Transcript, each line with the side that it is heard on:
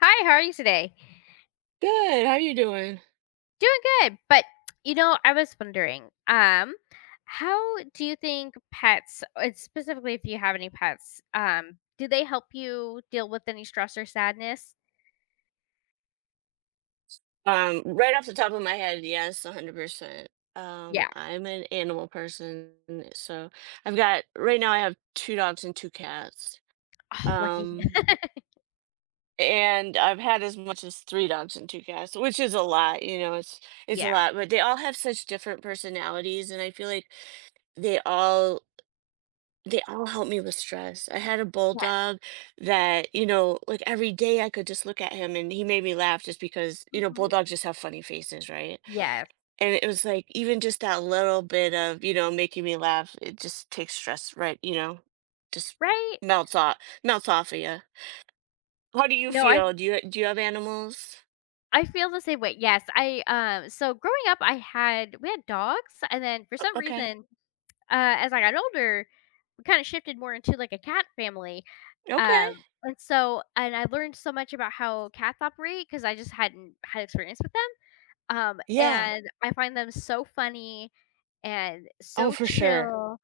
left: Hi, how are you today?
right: Good. How are you doing?
left: Doing good. But, I was wondering, how do you think pets, specifically if you have any pets, do they help you deal with any stress or sadness?
right: Right off the top of my head, yes, 100%.
left: Yeah.
right: I'm an animal person, so I've got right now I have two dogs and two cats.
left: Oh, lucky.
right: Um, and I've had as much as three dogs and two cats, which is a lot, it's a
left: Yeah.
right: lot, but they all have such different personalities and I feel like they all they all help me with stress. I had a
left: Yes.
right: bulldog that, you know, like every day I could just look at him and he made me laugh just because, you know,
left: Mhm.
right: bulldogs just have funny faces, right?
left: Yes.
right: And it was like even just that little bit of, making me laugh, it just takes stress right, just
left: Right?
right: melts off melts off of you. How do you
left: No,
right: feel? Do you have animals?
left: I feel the same way. Yes. I so growing up I had we had dogs and then for some
right: Okay.
left: reason as I got older we kind of shifted more into like a cat family.
right: Okay.
left: Um, and so and I learned so much about how cats operate because I just hadn't had experience with them.
right: Yeah.
left: And I find them so funny and
right: Oh,
left: so
right: for sure.
left: chill.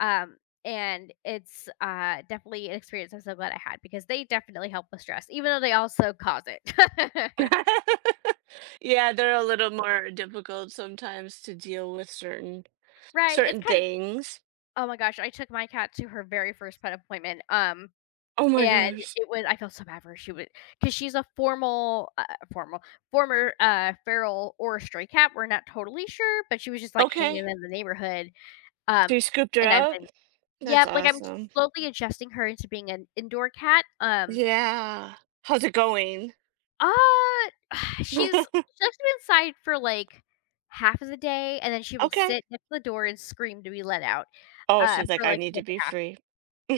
left: Um, and it's, definitely an experience I'm so glad I had because they definitely help with stress, even though they also cause it.
right: Yeah, they're a little more difficult sometimes to deal with
left: Right, it's
right: certain
left: kind of.
right: things.
left: Oh my gosh, I took my cat to her very first pet appointment,
right: Oh my
left: and
right: gosh.
left: it was I felt so bad for her, she was because she's a formal formal former, feral or stray cat, we're not totally sure, but she was just, like,
right: Okay.
left: hanging in the neighborhood,
right: So
left: um,
right: you scooped her
left: and I've
right: up?
left: been.
right: That's
left: Yep, like, I'm
right: awesome.
left: slowly adjusting her into being an indoor cat,
right: Yeah. How's it going?
left: uh, she's been inside for, like, half of the day, and then she will
right: Okay.
left: sit next to the door and scream to be let out,
right: Oh, she's like,
left: for,
right: I
left: like,
right: need to
left: the.
right: be free.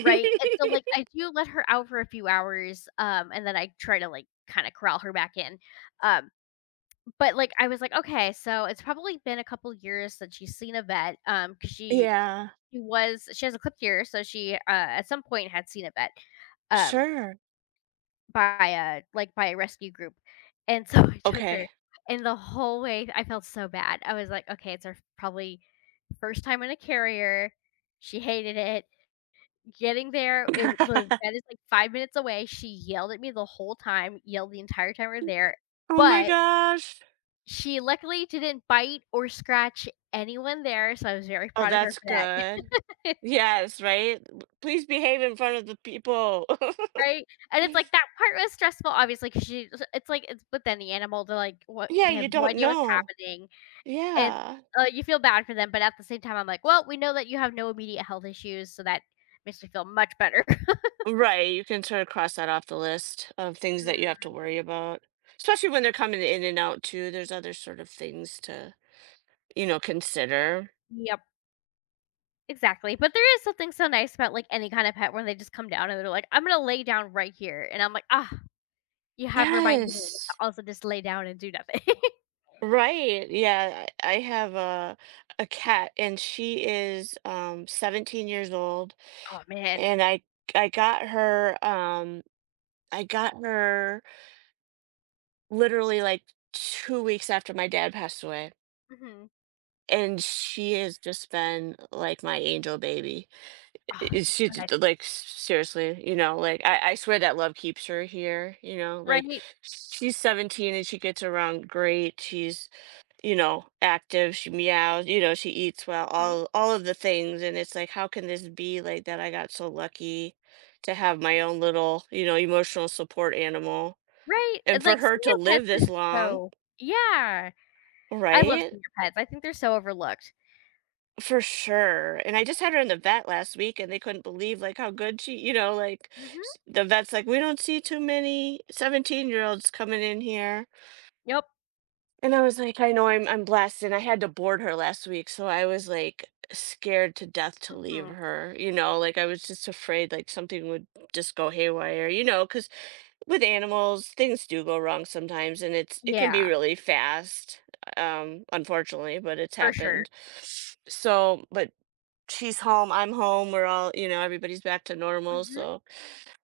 left: Right? And so, like, I do let her out for a few hours, and then I try to, like, kinda corral her back in. Um, but, like, I was like, "Okay, so it's probably been a couple years since she's seen a vet," 'cause
right: Yeah.
left: she has a clipped ear, so she, at some point had seen a vet, um,
right: Sure.
left: by a like, by a rescue group. And so I took
right: Okay.
left: her, and the whole way I felt so bad. I was like, "Okay, it's her probably first time in a carrier. She hated it. Getting there, it w the vet is, like, 5 minutes away, she yelled at me the whole time, yelled the entire time we're there,
right: Oh my
left: but
right: gosh.
left: she luckily didn't bite or scratch anyone there, so I was very
right: Oh,
left: proud of her
right: that's
left: for
right: good.
left: that.
right: Yes, right? W- Please behave in front of the people.
left: Right? And it's, like, that part was stressful, obviously, 'cause it's, but then the animal, they're, like, what
right: Yeah,
left: they
right: you
left: have no
right: don't
left: idea what's
right: know.
left: happening, and,
right: Yeah.
left: you feel bad for them, but at the same time, I'm, like, "Well, we know that you have no immediate health issues, so that makes me feel much better."
right: Right, you can sort of cross that off the list of things that you have to
left: Mm.
right: worry about. Especially when they're coming in and out too, there's other sort of things to, consider.
left: Yep. Exactly, but there is something so nice about, like, any kind of pet when they just come down and they're like, "I'm gonna lay down right here," and I'm like, "Ah, you have reminded me to
right: Yes.
left: also just lay down and do nothing."
right: Right. Yeah, I have a cat and she is 17 years old
left: Oh, man.
right: and I got her I got her literally like 2 weeks after my dad passed away,
left: Mhm.
right: and she has just been like my angel baby.
left: Ah, so nice.
right: Like, seriously, you know, like, I swear that love keeps her here, you know, like
left: Right?
right: she's 17 and she gets around great, she's you know, active, she meows, you know, she eats well,
left: Mhm.
right: all of the things, and it's like how can this be like that. I got so lucky to have my own little, you know, emotional support animal,
left: Right, and,
right: and for
left: like,
right: her to
left: senior pets
right: live
left: are
right: this long,
left: so. Yeah. I love
right: right?
left: senior pets, I think they're so overlooked.
right: For sure, and I just had her in the vet last week, and they couldn't believe, like, how good like,
left: Mhm.
right: s the vet's like, "We don't see too many 17-year-olds coming in here."
left: Yep.
right: And I was like, "I know, I'm blessed," and I had to board her last week, so I was, like, scared to death to leave
left: Mhm.
right: her, you know, like, I was just afraid, like, something would just go haywire, you know, because with animals, things do go wrong sometimes, and it can be
left: Yeah,
right: really fast, unfortunately, but it's
left: for sure.
right: happened. So, but she's home, I'm home, we're all, you know, everybody's back to normal.
left: Mhm.
right: So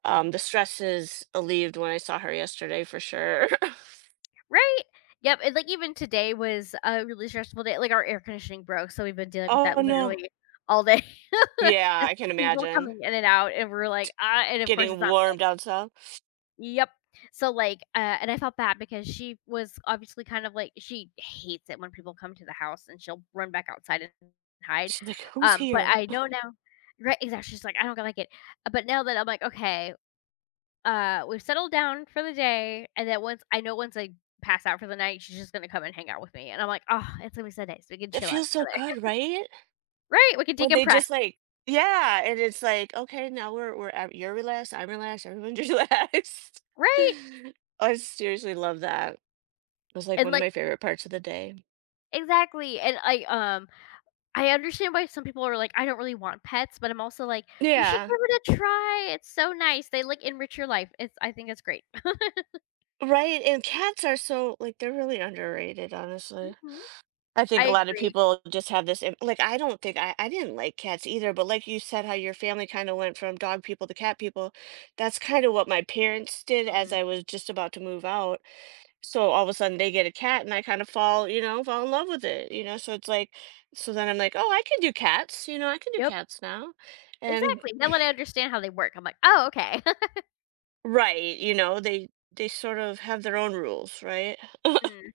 right: the stress is alleviated when I saw her yesterday for sure.
left: Right? Yep, and, like, even today was a really stressful day, like, our air conditioning broke, so we've been dealing with
right: Oh
left: that
right: no.
left: literally all day.
right: Yeah,
left: Just
right: I can
left: people
right: imagine.
left: coming in and out, and we're like, "Ah," and of course
right: Getting
left: it's not.
right: warm down south.
left: Yep. So, like, and I felt bad because she was obviously kind of like she hates it when people come to the house, and she'll run back outside and hide,
right: She's like, Who's
left: but
right: here?
left: I know now. Right, exactly, she's like, "I don't like it." But now that I'm like, "Okay, we've settled down for the day, and then once I pass out for the night, she's just gonna come and hang out with me, and I'm like, "Oh, it's gonna be so nice. We can
right: It
left: chill out
right: feels so
left: together."
right: good, right?
left: Right? We can
right: When they
left: decompress.
right: just like yeah, and it's like, okay, now you're relaxed, I'm relaxed, everyone's relaxed.
left: Right?
right: I seriously love that. It was like
left: And,
right: one of
left: like
right: my favorite parts of the day.
left: exactly, and I understand why some people are like, "I don't really want pets," but I'm also like, "You should
right: Yeah.
left: give it a try. It's so nice. They, like, enrich your life." It's I think it's great. Mhm.
right: Right, and cats are so like, they're really underrated, honestly. I think
left: I
right: a lot of
left: agree.
right: people just have this im like, I don't think I didn't like cats either, but like you said, how your family kinda went from dog people to cat people, that's kinda what my parents did as
left: Mm.
right: I was just about to move out. So, all of a sudden, they get a cat, and I kind of fall you know, fall in love with it, you know? So, it's like so then I'm like, "Oh, I can do cats," you know? "I can do
left: Yep.
right: cats now." And
left: Exactly. Now that I understand how they work, I'm like, "Oh, okay."
right: right, you know, they sort of have their own rules, right?
left: Mm.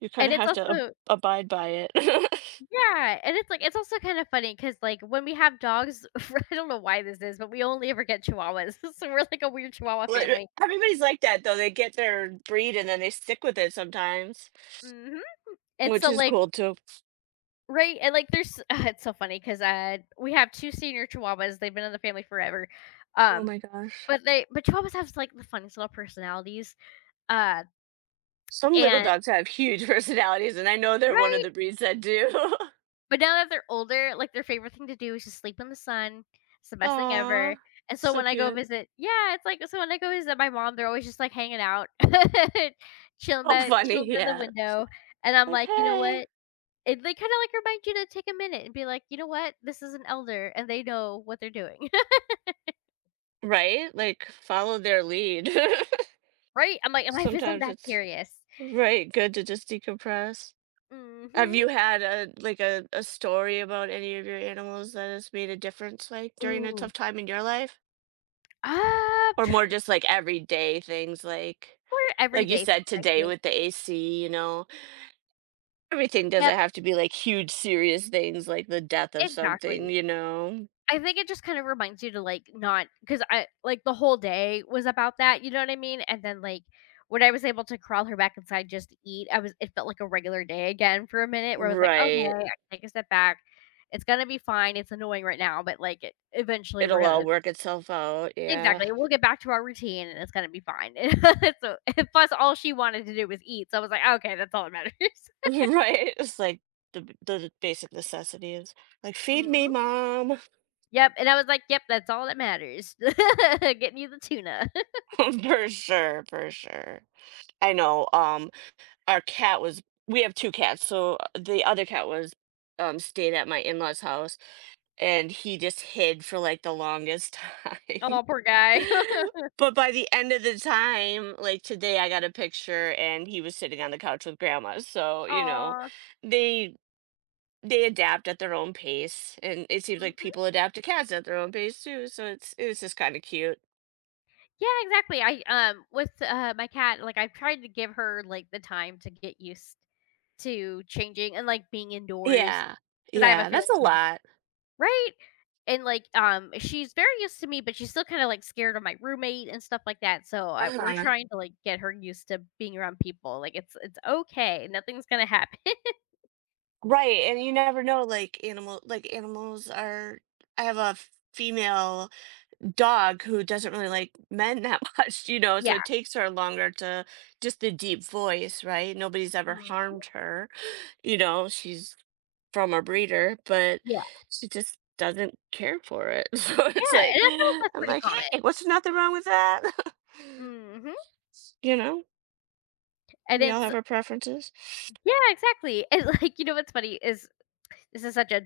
right: You kind
left: And
right: of
left: it's
right: have to
left: also.
right: abide by it.
left: Yeah, and it's like it's also kind of funny because like, when we have dogs I don't know why this is, but we only ever get Chihuahuas, so we're like a weird Chihuahua
right: Like,
left: family.
right: everybody's like that though. They get their breed and then they stick with it sometimes,
left: Mhm, and
right: which
left: so,
right: is
left: like
right: cool too.
left: right, and, like, there's it's so funny because we have 2 senior Chihuahuas, they've been in the family forever,
right: Oh
left: um,
right: my gosh.
left: but they but Chihuahuas have, like, the funniest little personalities, uh,
right: Some little
left: and
right: dogs have huge personalities, and I know they're one of
left: right?
right: the breeds that do.
left: But now that they're older, like, their favorite thing to do is just sleep in the sun. It's the best thing
right: Aw,
left: ever, and so
right: so
left: when I go
right: cute.
left: visit yeah, it's like so when I go visit my mom, they're always just, like, hanging out,
right: Oh, funny.
left: chilling by the
right: Yeah.
left: window, and I'm
right: Like,
left: like, "You know
right: hey.
left: what?" And they kinda, like, remind you to take a minute and be like, "You know what? This is an elder, and they know what they're doing."
right: Right? Like, follow their lead.
left: Right? I'm like, "Life isn't
right: Sometimes
left: that
right: it's
left: serious."
right: right good to just decompress. Have
left: Mhm.
right: you had a like a story about any of your animals that has made a difference, like, during a
left: Ooh.
right: tough time in your life?
left: I'm
right: Or more
left: trying
right: just, like, everyday things
left: we're
right: like you
left: everyday
right: said
left: things, I
right: today
left: think.
right: with the AC, you know? Everything
left: Yep,
right: doesn't have to be, like, huge serious things like the death of something,
left: exactly.
right: you know?
left: I think it just kind of reminds you to, like, not, cause I like, the whole day was about that, you know what I mean? And then, like, when I was able to crawl her back inside just to eat, I was it felt like a regular day again for a minute where I was like, "Okay,
right: Right.
left: I can take a step back. It's gonna be fine. It's annoying right now, but, like, it eventually we're
right: It'll all
left: gonna."
right: work itself out, yeah.
left: Exactly, "We'll get back to our routine, and it's gonna be fine." So plus, all she wanted to do was eat, so I was like, "Okay, that's all that matters."
right: Right, it's like the basic necessities. Like, "Feed me,
left: Mhm.
right: mom."
left: Yep, and I was like, "Yep, that's all that matters." Getting you the tuna.
right: For sure, for sure. I know, our cat was we have two cats so the other cat was stayed at my in-laws house, and he just hid for like the longest time.
left: Oh poor guy.
right: But by the end of the time, like, today I got a picture and he was sitting on the couch with grandma, so you know
left: Aw.
right: they they adapt at their own pace, and it seems like
left: Mhm.
right: people adapt to cats at their own pace too, so it's it was just kind of cute.
left: Yeah, exactly. I, with, my cat, like, I've tried to give her, like, the time to get used to changing and, like, being indoors,
right: Yeah,
left: because I have a
right: yeah, that's
left: feeling
right: a
left: she's
right: lot.
left: right? And, like, she's very used to me, but she's still kinda, like, scared of my roommate and stuff like that, so I we're
right: Uh-huh.
left: trying to, like, get her used to being around people, like, it's okay, nothing's gonna happen.
right: Right, and you never know, like animals are I have a female dog who doesn't really like men that much, you know, so
left: Yeah.
right: it takes her longer to just the deep voice, right? Nobody's ever
left: Mm.
right: harmed her, you know, she's from a breeder, but
left: Yeah.
right: she just doesn't care for it. So it's
left: Yeah,
right: like
left: and I feel like that's
right: I'm
left: pretty
right: like,
left: common.
right: "Hey, what's nothing wrong with that?"
left: Mhm.
right: You know,
left: And
right: we all
left: it's.
right: have our preferences.
left: Yeah, exactly. And like, you know what's funny is this is such a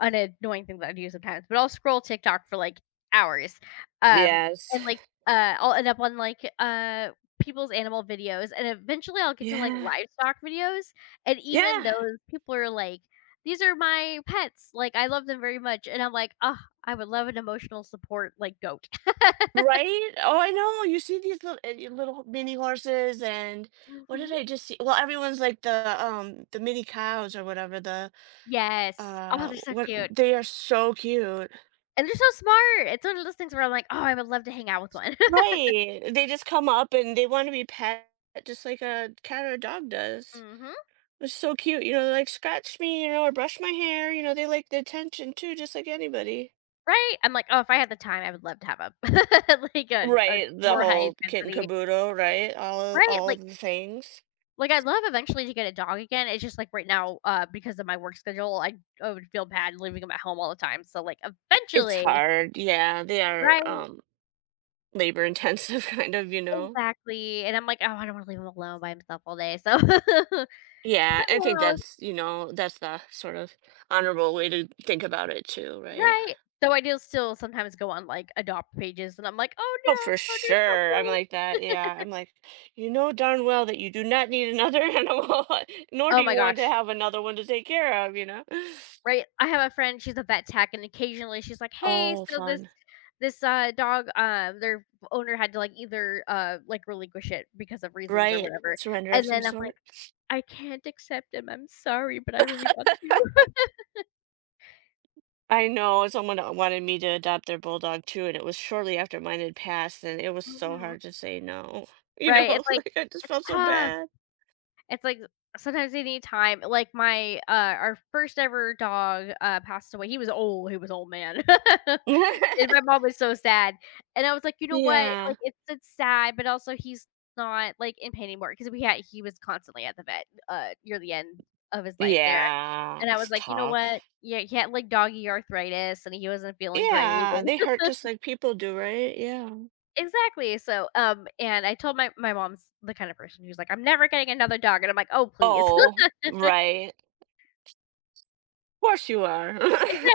left: an annoying thing that I do sometimes, but I'll scroll TikTok for like hours. Um
right: Yes.
left: and like I'll end up on like people's animal videos and eventually I'll get to like
right: Yeah.
left: livestock videos and even
right: Yeah.
left: those people are like these are my pets. Like I love them very much and I'm like, "Oh, I would love an emotional support like goat."
right: Right? Oh, I know, you see these little little mini horses and what did
left: Mhm.
right: I just see? Well, everyone's like the mini cows or whatever, the,
left: Yes. Oh, they're so
right: what
left: cute.
right: they are so cute.
left: And they're so smart. It's one of those things where I'm like, "Oh, I would love to hang out with one."
right: Right, they just come up and they want to be pet just like a cat or a dog does.
left: Mhm.
right: It's so cute, you know, they like, "Scratch me," you know, or "Brush my hair," you know, they like the attention too, just like anybody.
left: Right? I'm like, "Oh, if I had the time, I would love to have a like, a
right: Right, the
left: more high
right: whole kit and
left: intensity."
right: caboodle, right?
left: Right?
right: All of the things.
left: Like, I'd love eventually to get a dog again, it's just, like, right now, because of my work schedule, I would feel bad leaving him at home all the time, so, like,
right: It's
left: eventually.
right: hard, yeah, they are,
left: Right,
right: um, labor intensive kind of, you know?
left: exactly, and I'm like, "Oh, I don't wanna leave him alone by himself all day," so I
right: Yeah, I think
left: know,
right: that's, you know, that's the sort of honorable way to think about it too, right?
left: right. So I do still sometimes go on, like, adopt pages, and I'm like, "Oh
right: Oh, for
left: no, they're so
right: sure. I'm like
left: cute."
right: that. Yeah. I'm like, you know darn well that you do not need another animal, nor do
left: Oh
right: you
left: my
right: want to
left: gosh.
right: have another one to take care of, you know?
left: Right? I have a friend, she's a vet tech, and occasionally she's like, "Hey,
right: Oh,
left: so
right: fun.
left: this, dog, their owner had to, like, either, like, relinquish it because of reasons or
right: Right.
left: whatever,"
right: Surrender of
left: and
right: some
left: then I'm like,
right: sort.
left: "I can't accept him, I'm sorry, but I really want you."
right: I know someone wanted me to adopt their bulldog too, and it was shortly after mine had passed, and it was so
left: Mhm.
right: hard to say no. You
left: Right,
right: know,
left: it's like
right: like I just
left: it's
right: felt so
left: tough.
right: bad.
left: It's like sometimes they need time. Like, my, our first ever dog, passed away. He was old man. And my mom was so sad, and I was like, "You know what?
right: Yeah.
left: Like, it's sad, but also he's not, like, in pain anymore because we had he was constantly at the vet, near the end of his life there,
right: Yeah,
left: and I was
right: it's
left: like, "You know what?
right: tough.
left: Yeah, he had, like, doggy arthritis, and he wasn't feeling great,"
right: Yeah,
left: and
right: they hurt just like people do, right? Yeah.
left: exactly, so, and I told my mom's the kind of person who's like, "I'm never getting another dog," and I'm like, "Oh, please."
right: Oh, right. Of course you are.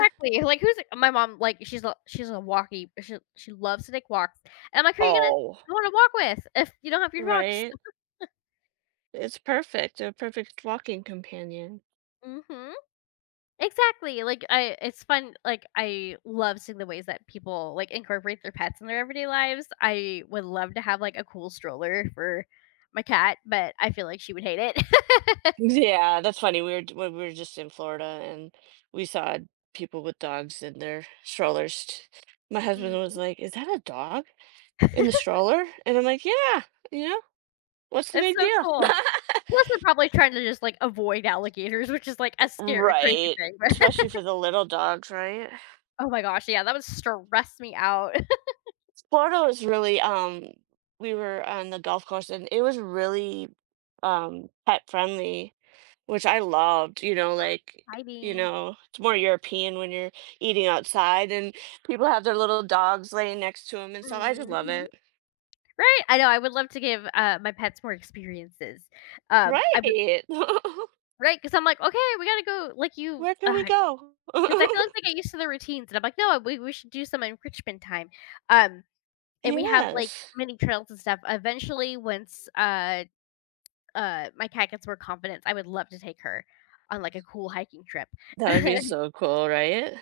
left: like, who's my mom, like, she's a walkie she loves to take walks, and I'm like, "Who are you gonna
right: Oh.
left: go on a walk with if you don't have your dogs?"
right: Right? It's perfect, a perfect walking companion.
left: Mhm. Exactly, like, I it's fun like, I love seeing the ways that people, like, incorporate their pets in their everyday lives. I would love to have, like, a cool stroller for my cat, but I feel like she would hate it.
right: Yeah, that's funny. We when we were just in Florida and we saw people with dogs in their strollers. My husband
left: Mm.
right: was like, "Is that a dog in the stroller?" And I'm like, "Yeah, you know, what's the
left: It's
right: big
left: so
right: deal?"
left: cool. Plus, they're probably trying to just, like, avoid alligators, which is, like, a scary crazy
right: Right,
left: thing.
right: especially for the little dogs, right?
left: Oh my gosh, yeah, that would stress me out.
right: Florida was really, we were on the golf course, and it was really, pet friendly, which I loved, you know, like, you
left: Hiding.
right: know, it's more European when you're eating outside and people have their little dogs laying next to them and stuff, I just love
left: Mhm.
right: it.
left: Right? I know, I would love to give, my pets more experiences. I
right: Right.
left: Right, because 'cause I'm like, "Okay, we gotta go," like, you
right: Where can we
left: because
right: go?
left: I feel like they get used to the routines, and I'm like, "No, we should do some enrichment time." Um, and we have, like,
right: Yes.
left: mini trails and stuff. Eventually, once my cat gets more confidence, I would love to take her on, like, a cool hiking trip.
right: That would be so cool, right?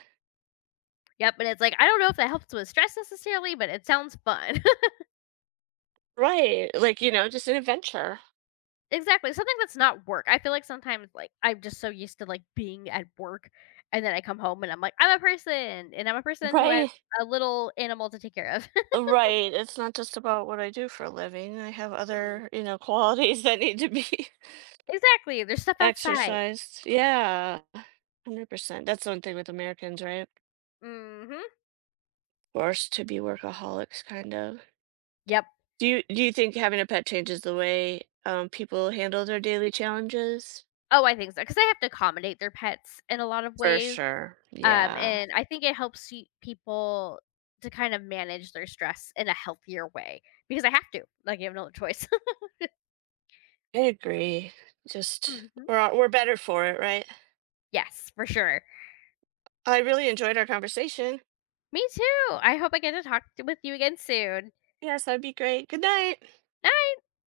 left: Yep, and it's like, I don't know if that helps with stress necessarily, but it sounds fun.
right: Right, like, you know, just an adventure.
left: Exactly, something that's not work. I feel like sometimes, like, I'm just so used to, like, being at work, and then I come home and I'm like, "I'm a person, and I'm a person who has
right: Right.
left: a little animal to take care of."
right: Right. It's not just about what I do for a living. I have
left: Mm.
right: other, you know, qualities that need to be
left: Exactly, there's stuff outside.
right: exercised. Yeah. 100%. That's one thing with Americans, right?
left: Mhm.
right: Forced to be workaholics kind of.
left: Yep.
right: Do you think having a pet changes the way people handle their daily challenges?
left: Oh, I think so because I have to accommodate their pets in a lot of
right: For
left: ways,
right: sure. Yeah.
left: and I think it helps y people to kind of manage their stress in a healthier way, because I have to, like, I have no choice.
right: I agree. Just
left: Mhm.
right: We're we're better for it, right?
left: Yes, for sure.
right: I really enjoyed our conversation.
left: Me too, I hope I get to talk t with you again soon.
right: Yes, that'd be great. Good night.
left: I